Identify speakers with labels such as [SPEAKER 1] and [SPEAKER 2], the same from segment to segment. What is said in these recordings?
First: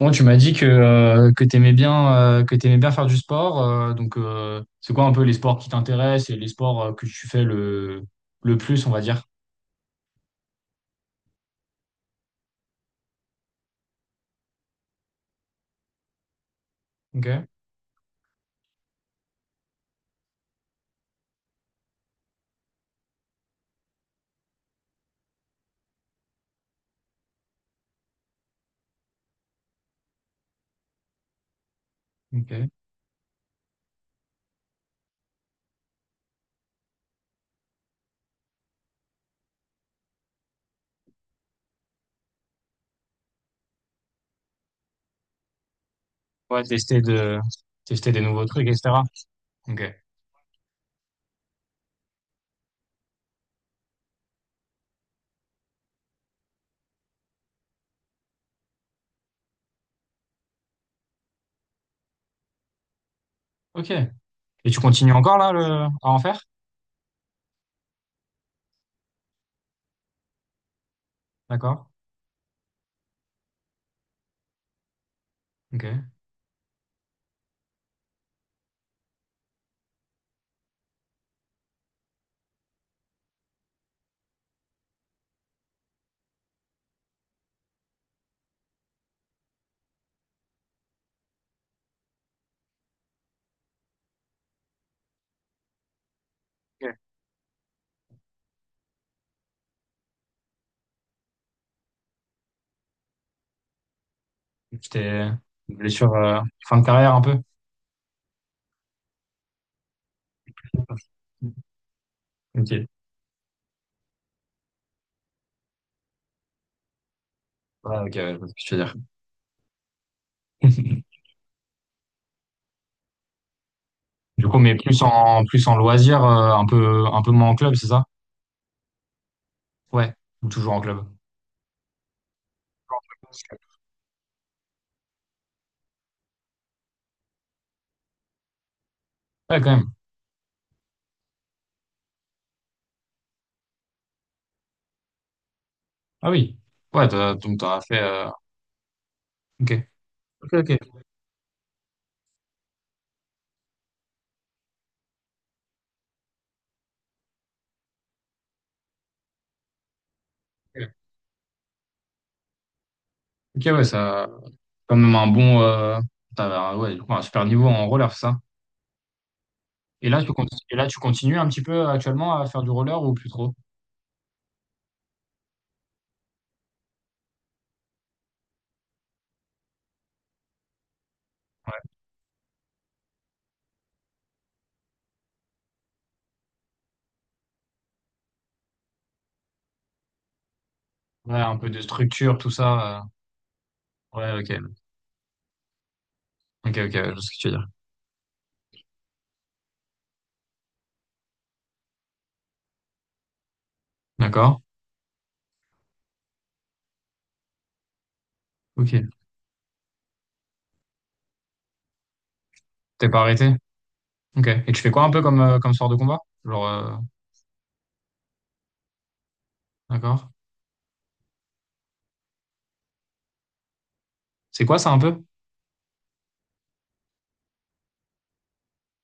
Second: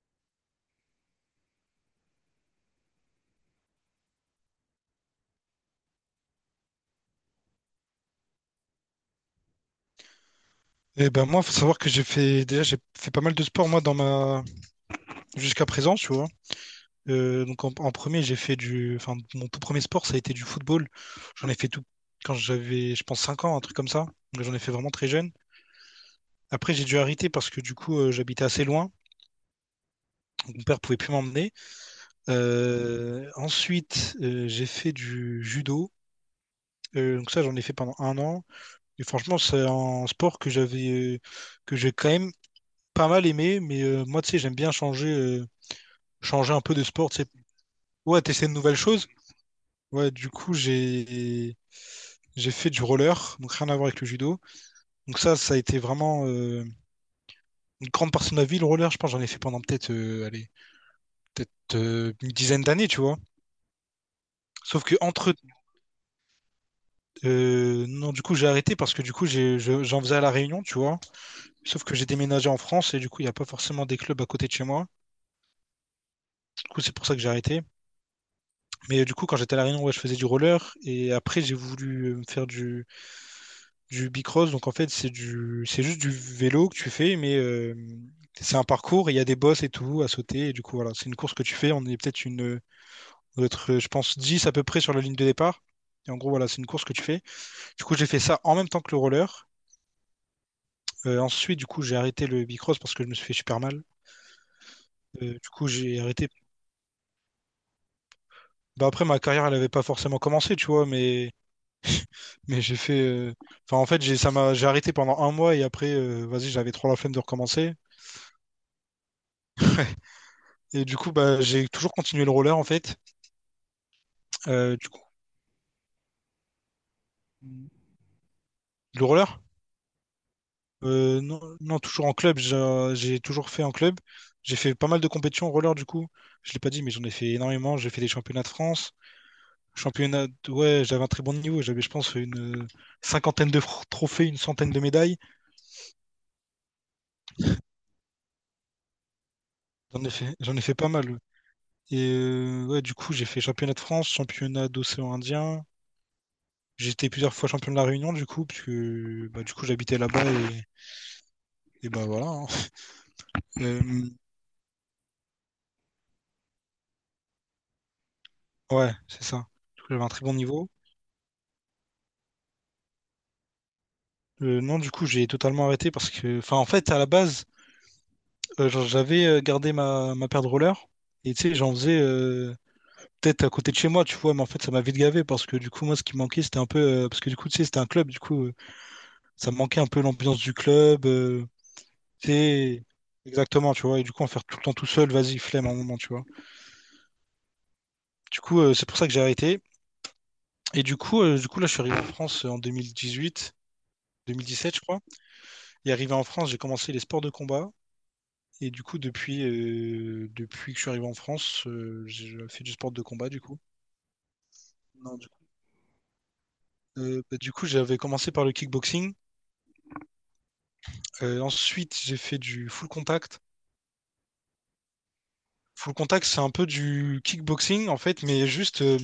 [SPEAKER 1] Bon, tu m'as dit que tu aimais bien, que t'aimais bien faire du sport. Donc c'est quoi un peu les sports qui t'intéressent et les sports que tu fais le plus, on va dire?
[SPEAKER 2] Eh ben moi, faut savoir que j'ai fait pas mal de sport moi dans ma jusqu'à présent, tu vois.
[SPEAKER 1] Ok,
[SPEAKER 2] Donc en premier, j'ai fait du enfin mon tout premier sport, ça a été du football. J'en ai fait tout Quand j'avais je pense 5 ans, un truc comme ça. Donc, j'en ai fait vraiment très jeune. Après, j'ai dû arrêter parce que du coup, j'habitais assez loin. Donc, mon père pouvait plus m'emmener.
[SPEAKER 1] ok.
[SPEAKER 2] Ensuite, j'ai fait du judo. Donc ça, j'en ai fait pendant 1 an. Et franchement, c'est un sport que j'avais que j'ai quand même pas mal aimé. Mais moi, tu sais, j'aime bien changer, changer un
[SPEAKER 1] Ouais,
[SPEAKER 2] peu de sport, tu sais.
[SPEAKER 1] tester des
[SPEAKER 2] Ouais,
[SPEAKER 1] nouveaux
[SPEAKER 2] t'essaies de
[SPEAKER 1] trucs,
[SPEAKER 2] nouvelles
[SPEAKER 1] etc.
[SPEAKER 2] choses.
[SPEAKER 1] Ok,
[SPEAKER 2] Ouais, du coup, j'ai fait du roller, donc rien à voir avec le judo. Donc ça a été vraiment une grande partie de ma vie, le roller. Je pense que j'en ai fait pendant peut-être une dizaine d'années, tu vois.
[SPEAKER 1] ok. Et tu
[SPEAKER 2] Sauf que
[SPEAKER 1] continues
[SPEAKER 2] entre
[SPEAKER 1] encore à en faire?
[SPEAKER 2] Non, du coup, j'ai arrêté parce que du coup, j'en faisais à La Réunion, tu vois. Sauf
[SPEAKER 1] D'accord.
[SPEAKER 2] que j'ai déménagé en France et du coup, il n'y a pas forcément des clubs à côté de chez moi.
[SPEAKER 1] Ok.
[SPEAKER 2] Du coup, c'est pour ça que j'ai arrêté. Mais du coup, quand j'étais à La Réunion, ouais, je faisais du roller et après, j'ai voulu me faire du bicross. Donc en fait, c'est juste du vélo que tu fais, mais c'est un parcours, et il y a des bosses et tout à sauter. Et du coup, voilà, c'est une course que tu fais. On est peut-être une, notre, Je pense, 10 à peu près sur la ligne de départ. Et en gros, voilà, c'est une course
[SPEAKER 1] Ok.
[SPEAKER 2] que tu fais. Du coup, j'ai fait ça en même temps que le roller. Ensuite, du coup, j'ai arrêté le bicross parce que je me suis fait super mal.
[SPEAKER 1] Tu t'es
[SPEAKER 2] Du coup,
[SPEAKER 1] une
[SPEAKER 2] j'ai
[SPEAKER 1] blessure
[SPEAKER 2] arrêté.
[SPEAKER 1] fin de carrière un peu?
[SPEAKER 2] Bah, après, ma carrière, elle n'avait pas forcément commencé, tu vois, mais j'ai
[SPEAKER 1] Ok.
[SPEAKER 2] fait. En fait, j'ai j'ai arrêté pendant 1 mois et après, vas-y, j'avais trop la flemme de recommencer.
[SPEAKER 1] Ouais, ok, ouais, je vois ce que tu veux dire.
[SPEAKER 2] Et du coup, bah, j'ai toujours continué le roller en fait.
[SPEAKER 1] Du coup, mais
[SPEAKER 2] Euh, du coup,
[SPEAKER 1] plus en loisir, un peu moins en club, c'est ça?
[SPEAKER 2] le roller?
[SPEAKER 1] Ouais. Ou toujours en club.
[SPEAKER 2] Non, non, toujours en club. J'ai toujours fait en club. J'ai fait pas mal de compétitions en roller du coup. Je l'ai pas dit, mais j'en ai fait énormément. J'ai fait des championnats de France.
[SPEAKER 1] Ouais, quand même.
[SPEAKER 2] Ouais, j'avais un très bon niveau. J'avais, je pense, une cinquantaine de trophées, une centaine de médailles.
[SPEAKER 1] Ah oui. Ouais, t'as, donc t'auras fait. Ok. Ok,
[SPEAKER 2] J'en ai fait pas
[SPEAKER 1] ok.
[SPEAKER 2] mal. Et ouais, du coup, j'ai fait championnat de France, championnat d'océan Indien. J'ai été plusieurs fois champion de la Réunion, du coup, puisque bah, du coup, j'habitais là-bas
[SPEAKER 1] Ok,
[SPEAKER 2] et bah voilà, hein.
[SPEAKER 1] ok,
[SPEAKER 2] Euh,
[SPEAKER 1] ouais, ça. Quand même un bon. T'avais un, ouais, du coup, un super niveau en roller, c'est ça.
[SPEAKER 2] Ouais, c'est ça. Du coup, j'avais
[SPEAKER 1] Et
[SPEAKER 2] un très bon niveau.
[SPEAKER 1] là, tu continues un petit peu actuellement à faire du roller ou plus trop?
[SPEAKER 2] Non, du coup, j'ai totalement arrêté parce que, enfin, en fait, à la base, genre, j'avais gardé ma paire de rollers et tu sais, j'en faisais peut-être à côté de chez moi, tu vois, mais en fait, ça m'a vite gavé parce que du coup, moi, ce qui me manquait, c'était un peu, parce que du coup, tu sais, c'était un club, du coup, ça me manquait un peu l'ambiance du club,
[SPEAKER 1] Ouais, un peu de
[SPEAKER 2] tu
[SPEAKER 1] structure, tout
[SPEAKER 2] sais,
[SPEAKER 1] ça.
[SPEAKER 2] exactement, tu vois, et du coup, en
[SPEAKER 1] Ouais,
[SPEAKER 2] faire tout le temps
[SPEAKER 1] ok.
[SPEAKER 2] tout seul, vas-y, flemme à un moment, tu vois.
[SPEAKER 1] Ok, ok, je vois ce que tu veux dire.
[SPEAKER 2] Du coup, c'est pour ça que j'ai arrêté. Et du coup, là, je suis arrivé en France en 2018,
[SPEAKER 1] D'accord.
[SPEAKER 2] 2017, je crois. Et arrivé en France, j'ai commencé les sports de combat. Et du
[SPEAKER 1] Ok.
[SPEAKER 2] coup, depuis que je suis arrivé en France, j'ai fait du sport de
[SPEAKER 1] T'es pas
[SPEAKER 2] combat, du
[SPEAKER 1] arrêté?
[SPEAKER 2] coup.
[SPEAKER 1] Ok. Et tu fais quoi un
[SPEAKER 2] Non,
[SPEAKER 1] peu
[SPEAKER 2] du coup,
[SPEAKER 1] comme sport de combat? Genre, euh,
[SPEAKER 2] Bah, du coup, j'avais commencé par le kickboxing.
[SPEAKER 1] d'accord.
[SPEAKER 2] Ensuite, j'ai fait du full contact.
[SPEAKER 1] C'est quoi ça un peu?
[SPEAKER 2] Full contact, c'est un peu du kickboxing, en fait, mais juste,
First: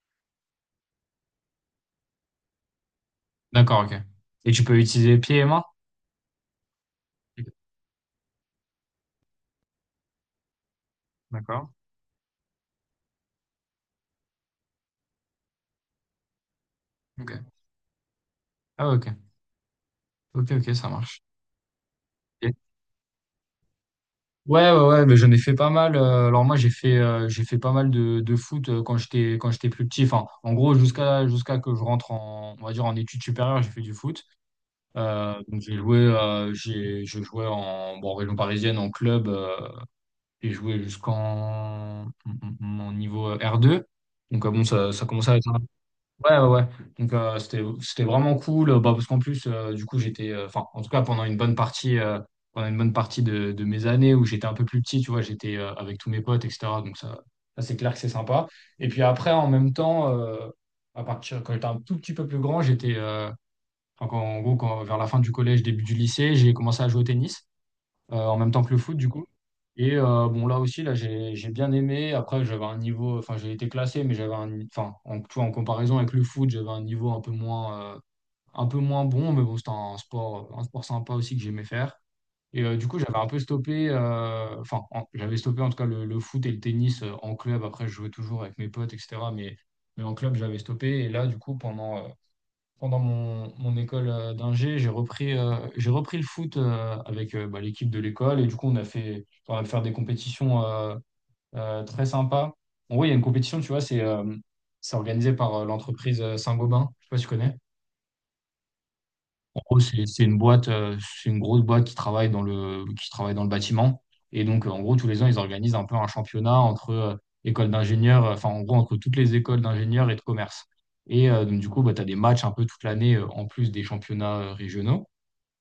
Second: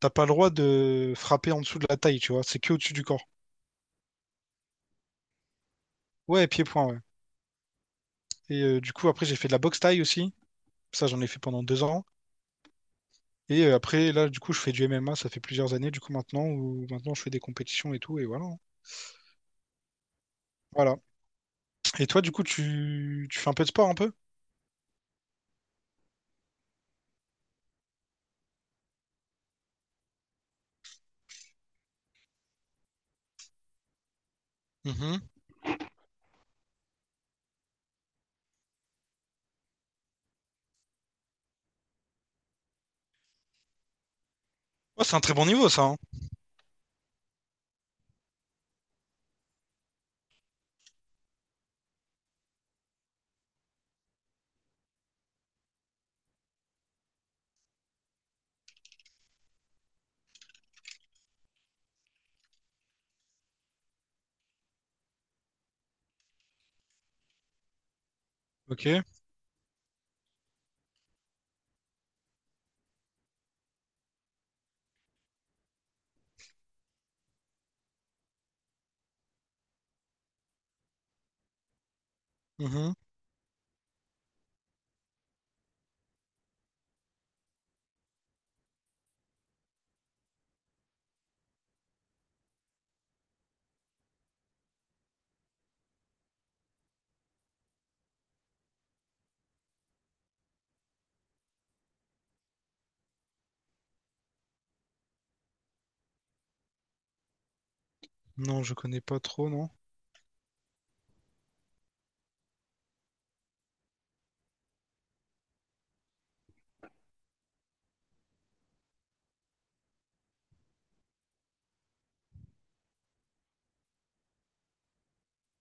[SPEAKER 2] t'as pas le droit de frapper en dessous de la taille, tu vois. C'est que au-dessus du corps.
[SPEAKER 1] D'accord, ok. Et tu peux utiliser pieds et mains?
[SPEAKER 2] Ouais, pied-point, ouais.
[SPEAKER 1] Ok.
[SPEAKER 2] Et du coup, après, j'ai fait de la boxe taille aussi. Ça, j'en ai fait pendant
[SPEAKER 1] D'accord.
[SPEAKER 2] 2 ans. Et après, là, du coup, je fais du MMA. Ça fait plusieurs années, du coup, maintenant, où maintenant, je
[SPEAKER 1] Ok.
[SPEAKER 2] fais des compétitions et tout. Et voilà, hein.
[SPEAKER 1] Ah, ok. Ok, ok, ça
[SPEAKER 2] Voilà.
[SPEAKER 1] marche.
[SPEAKER 2] Et toi, du coup,
[SPEAKER 1] Ok.
[SPEAKER 2] tu fais un peu de sport un peu?
[SPEAKER 1] Ouais, ouais, ouais, mais j'en ai fait pas mal. Alors moi, j'ai fait pas mal de foot quand j'étais plus petit. Enfin, en gros, jusqu'à que je on va dire en études supérieures, j'ai fait du foot.
[SPEAKER 2] Mhm.
[SPEAKER 1] Donc j'ai, je jouais bon, en région parisienne, en club. J'ai joué en niveau R2. Donc bon,
[SPEAKER 2] Oh,
[SPEAKER 1] ça
[SPEAKER 2] c'est un
[SPEAKER 1] commençait
[SPEAKER 2] très
[SPEAKER 1] à
[SPEAKER 2] bon
[SPEAKER 1] être
[SPEAKER 2] niveau, ça, hein.
[SPEAKER 1] ouais, ouais, ouais. Donc, c'était vraiment cool. Bah, parce qu'en du coup, enfin, en tout cas, pendant une bonne partie, pendant une bonne partie de mes années où j'étais un peu plus petit, tu vois, j'étais avec tous mes potes, etc. Donc, ça c'est clair que c'est sympa. Et puis après, en même temps, à partir, quand j'étais un tout petit peu plus grand, enfin, en gros, quand, vers la fin du collège, début du lycée, j'ai commencé à jouer au tennis en même temps que le
[SPEAKER 2] Ok.
[SPEAKER 1] foot, du coup. Et bon, là aussi, là, j'ai bien aimé. Après, j'avais un niveau, enfin, j'ai été classé, mais j'avais un, enfin, en, tu vois, en comparaison avec le foot, j'avais un niveau un peu moins, un peu moins bon, mais bon, c'était un sport sympa aussi que j'aimais faire. Et du
[SPEAKER 2] Mhm.
[SPEAKER 1] coup, j'avais un peu stoppé, enfin, j'avais stoppé en tout cas le foot et le tennis en club. Après, je jouais toujours avec mes potes, etc. Mais en club, j'avais stoppé. Et là, du coup, pendant mon école d'ingé, j'ai repris le foot avec bah, l'équipe de l'école. Et du coup, on a pu faire des compétitions très sympas. En gros, il y a une compétition, tu vois, c'est organisé par l'entreprise Saint-Gobain. Je sais pas si tu connais.
[SPEAKER 2] Non, je connais pas trop,
[SPEAKER 1] En
[SPEAKER 2] non.
[SPEAKER 1] gros, c'est une boîte, c'est une grosse boîte qui travaille qui travaille dans le bâtiment. Et donc, en gros, tous les ans, ils organisent un peu un championnat entre écoles d'ingénieurs, enfin, en gros, entre toutes les écoles d'ingénieurs et de commerce. Et donc, du coup, bah, tu as des matchs un peu toute l'année en plus des championnats régionaux.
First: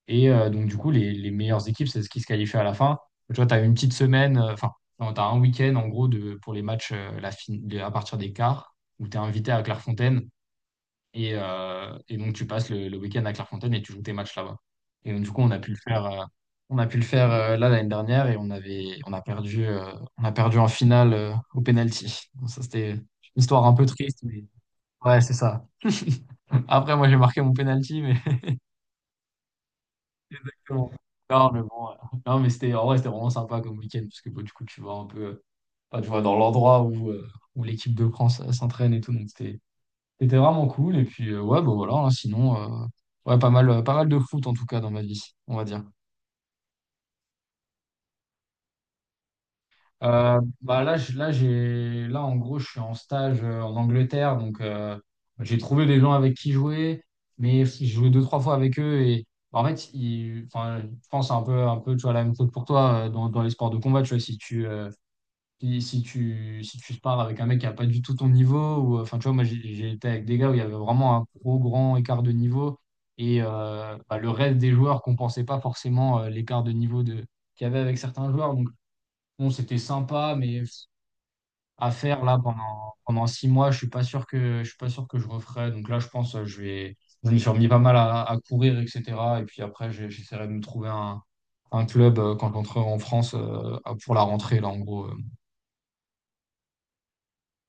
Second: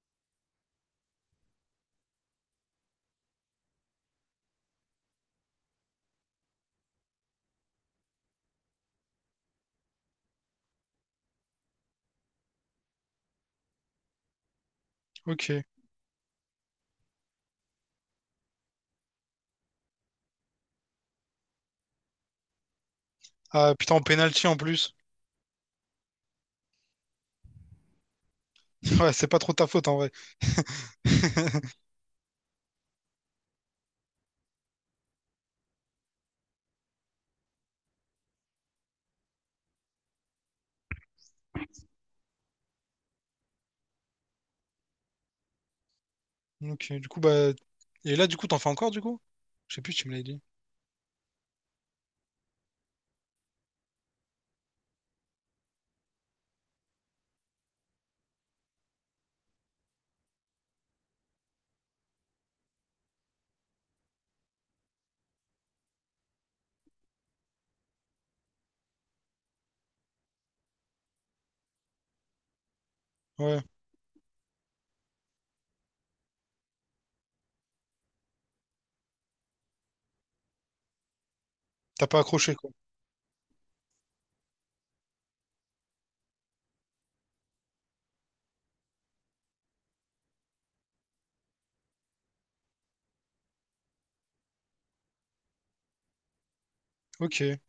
[SPEAKER 1] Et donc, du coup, les meilleures équipes, c'est ce qui se qualifie à la fin. Tu vois, tu as une petite enfin, tu as un week-end, en gros, pour les matchs à partir des quarts, où tu es invité à Clairefontaine, et donc, tu passes le week-end à Clairefontaine et tu joues tes matchs là-bas. Et donc, du coup,
[SPEAKER 2] Ok.
[SPEAKER 1] on a pu le faire là l'année dernière et on a perdu on a perdu en finale au penalty. Donc, ça, c'était une histoire un
[SPEAKER 2] Ah
[SPEAKER 1] peu
[SPEAKER 2] putain, en
[SPEAKER 1] triste, mais
[SPEAKER 2] penalty en plus.
[SPEAKER 1] ouais, c'est ça. Après, moi, j'ai marqué mon penalty, mais
[SPEAKER 2] Ouais, c'est pas trop ta faute en vrai.
[SPEAKER 1] bon. Non, mais bon, non, mais c'était en vrai, c'était vraiment sympa comme week-end parce que bon, du coup, enfin, tu vois dans l'endroit où où l'équipe de France s'entraîne et tout. Donc, c'était c'était vraiment cool. Et puis, ouais, bah voilà, hein, sinon, ouais, pas mal, pas mal de foot en tout cas dans ma vie, on va dire.
[SPEAKER 2] Ok, du coup, bah. Et là, du coup, t'en fais encore, du coup? Je sais plus si tu me l'as dit.
[SPEAKER 1] Bah là, là, en gros, je suis en stage en Angleterre. Donc, j'ai trouvé des gens avec qui jouer, mais j'ai joué deux, trois fois avec eux. Et bah, en fait, enfin, je pense un peu, tu vois, la même chose pour toi dans les sports de combat. Tu vois, si tu parles avec un mec qui n'a pas du tout ton niveau, ou enfin, tu vois, moi j'ai été avec des gars où il y avait vraiment un gros grand écart de niveau, et
[SPEAKER 2] Ouais,
[SPEAKER 1] bah, le reste des joueurs compensait pas forcément l'écart de niveau de, qu'il y avait avec certains joueurs. Donc, bon, c'était sympa, mais à
[SPEAKER 2] t'as pas
[SPEAKER 1] faire là
[SPEAKER 2] accroché, quoi.
[SPEAKER 1] pendant six mois, je suis pas sûr je suis pas sûr que je referais. Donc là, je pense je me suis remis pas mal à courir, etc. Et puis après, j'essaierai de me trouver un club quand j'entrerai en France pour la rentrée, là, en gros.
[SPEAKER 2] Ok. Et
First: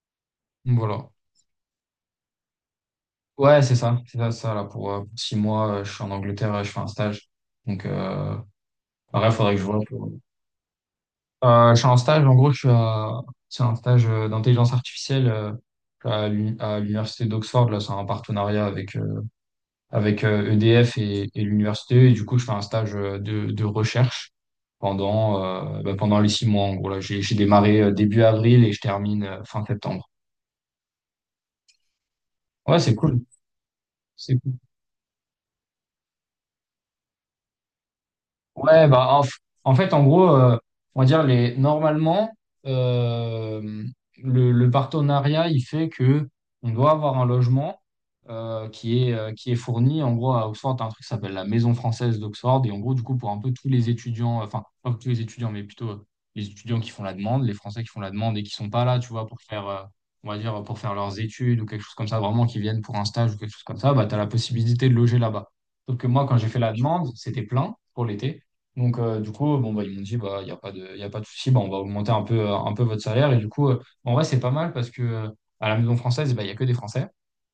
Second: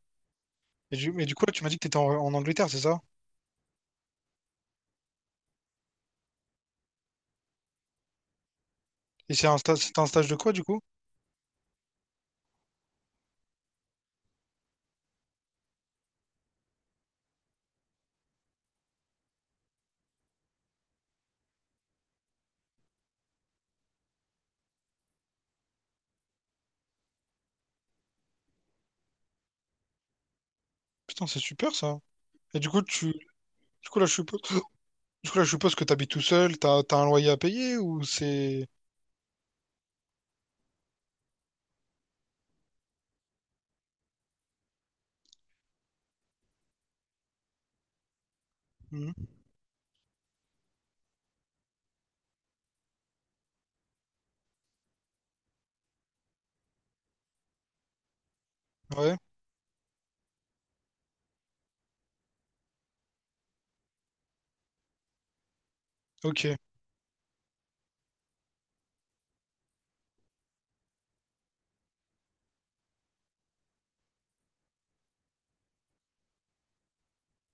[SPEAKER 1] Voilà.
[SPEAKER 2] mais du coup, là, tu m'as dit que t'étais en Angleterre, c'est ça?
[SPEAKER 1] Ouais, c'est ça, là, pour six mois, je suis en Angleterre, et je fais un stage. Donc, bref,
[SPEAKER 2] Et c'est
[SPEAKER 1] faudrait
[SPEAKER 2] un
[SPEAKER 1] que je
[SPEAKER 2] stage,
[SPEAKER 1] vois.
[SPEAKER 2] c'était un stage de quoi, du coup?
[SPEAKER 1] Je suis en stage, en gros, c'est un stage d'intelligence artificielle à l'université d'Oxford, là, c'est un partenariat avec EDF et l'université, et du coup, je fais un stage de recherche pendant, bah, pendant les six mois, en gros, j'ai démarré début avril et je termine fin septembre.
[SPEAKER 2] Putain, c'est super, ça. Et
[SPEAKER 1] Ouais, c'est cool,
[SPEAKER 2] du coup, là, je
[SPEAKER 1] c'est
[SPEAKER 2] suppose,
[SPEAKER 1] cool.
[SPEAKER 2] du coup, là, je suppose que t'habites tout seul, t'as un loyer à payer ou c'est.
[SPEAKER 1] Ouais, bah, en fait, en gros, on va dire normalement, euh, le partenariat, il fait que on doit avoir un logement
[SPEAKER 2] Mhm.
[SPEAKER 1] qui est fourni. En gros, à Oxford, t'as un truc qui s'appelle la Maison française d'Oxford. Et en gros, du coup, pour un peu tous les étudiants, enfin, pas tous les étudiants, mais plutôt les étudiants qui font la demande, les Français qui font la demande et qui sont pas là, tu
[SPEAKER 2] Ouais,
[SPEAKER 1] vois, pour on va dire, pour faire leurs études ou quelque chose comme ça, vraiment, qui viennent pour un stage ou quelque chose comme ça, bah, tu as la possibilité de loger là-bas. Sauf que moi, quand
[SPEAKER 2] ok,
[SPEAKER 1] j'ai fait la demande, c'était plein pour l'été. Donc, du coup, bon, bah, ils m'ont dit, bah, il n'y a pas y a pas de souci, bah, on va augmenter un peu, un peu votre salaire. Et du coup, bah, en vrai, c'est pas mal parce que à la maison française, bah, il n'y a que des Français.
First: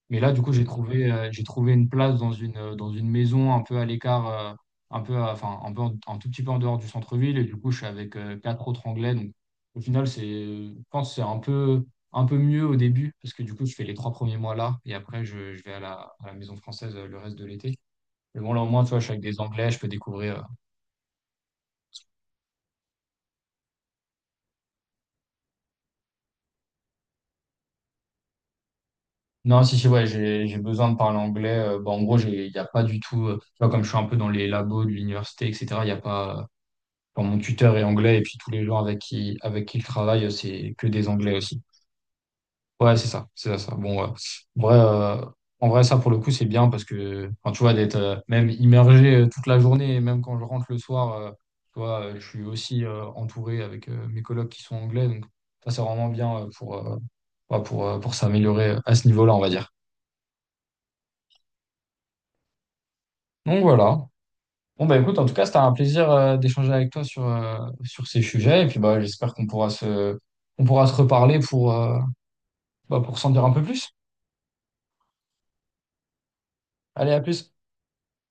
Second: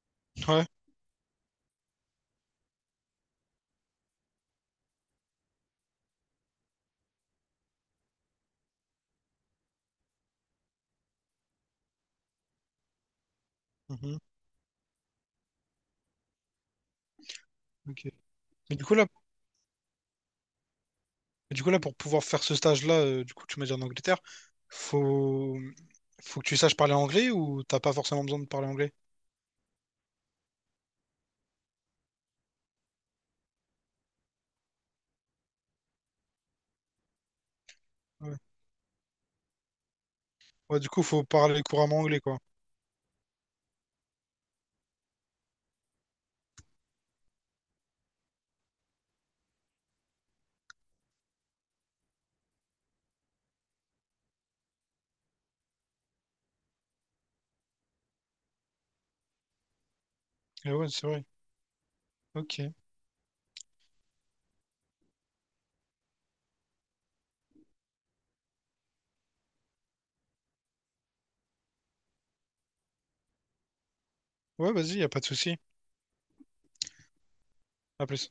[SPEAKER 1] Mais là, du coup,
[SPEAKER 2] ouais,
[SPEAKER 1] j'ai trouvé une place dans dans une maison un peu à l'écart, enfin, un tout petit peu en dehors du centre-ville. Et du coup, je suis avec quatre autres Anglais. Donc, au final, je pense que un peu mieux au début parce que du coup, je fais les trois
[SPEAKER 2] mhm,
[SPEAKER 1] premiers mois là et après, je vais à la maison française le reste de l'été.
[SPEAKER 2] ok.
[SPEAKER 1] Mais bon, là, au
[SPEAKER 2] Mais
[SPEAKER 1] moins,
[SPEAKER 2] du
[SPEAKER 1] tu
[SPEAKER 2] coup
[SPEAKER 1] vois, je
[SPEAKER 2] là,
[SPEAKER 1] suis avec des Anglais, je peux découvrir
[SPEAKER 2] mais du coup là, pour pouvoir faire ce stage-là, du coup tu m'as dit en Angleterre, faut, faut que tu saches parler anglais ou t'as pas forcément besoin de parler anglais?
[SPEAKER 1] non, si, ouais, j'ai besoin de parler anglais. Bon, en gros, il n'y a pas du tout, tu vois, comme je suis un peu dans les labos de l'université, etc., il n'y a pas, bon, mon tuteur est anglais et
[SPEAKER 2] Ouais.
[SPEAKER 1] puis tous les gens avec qui il travaille, c'est
[SPEAKER 2] Ouais,
[SPEAKER 1] que
[SPEAKER 2] du coup
[SPEAKER 1] des
[SPEAKER 2] faut
[SPEAKER 1] anglais
[SPEAKER 2] parler
[SPEAKER 1] aussi.
[SPEAKER 2] couramment anglais quoi.
[SPEAKER 1] Ouais, c'est ça, Bon, vrai, euh, en vrai, ça, pour le coup, c'est bien parce que, enfin, tu vois, d'être même immergé toute la journée et même quand je rentre le soir, tu vois, je suis aussi entouré avec mes collègues qui sont anglais. Donc, ça, c'est vraiment bien ouais, pour s'améliorer à ce niveau-là, on va dire.
[SPEAKER 2] Et ouais, c'est vrai. Ok.
[SPEAKER 1] Donc, voilà. Bon, bah écoute, en tout cas, c'était un plaisir d'échanger avec toi sur ces sujets. Et puis, bah, j'espère on pourra se reparler bah, pour s'en dire un peu plus.
[SPEAKER 2] Ouais, vas-y, y a pas de souci.
[SPEAKER 1] Allez, à plus.
[SPEAKER 2] À plus.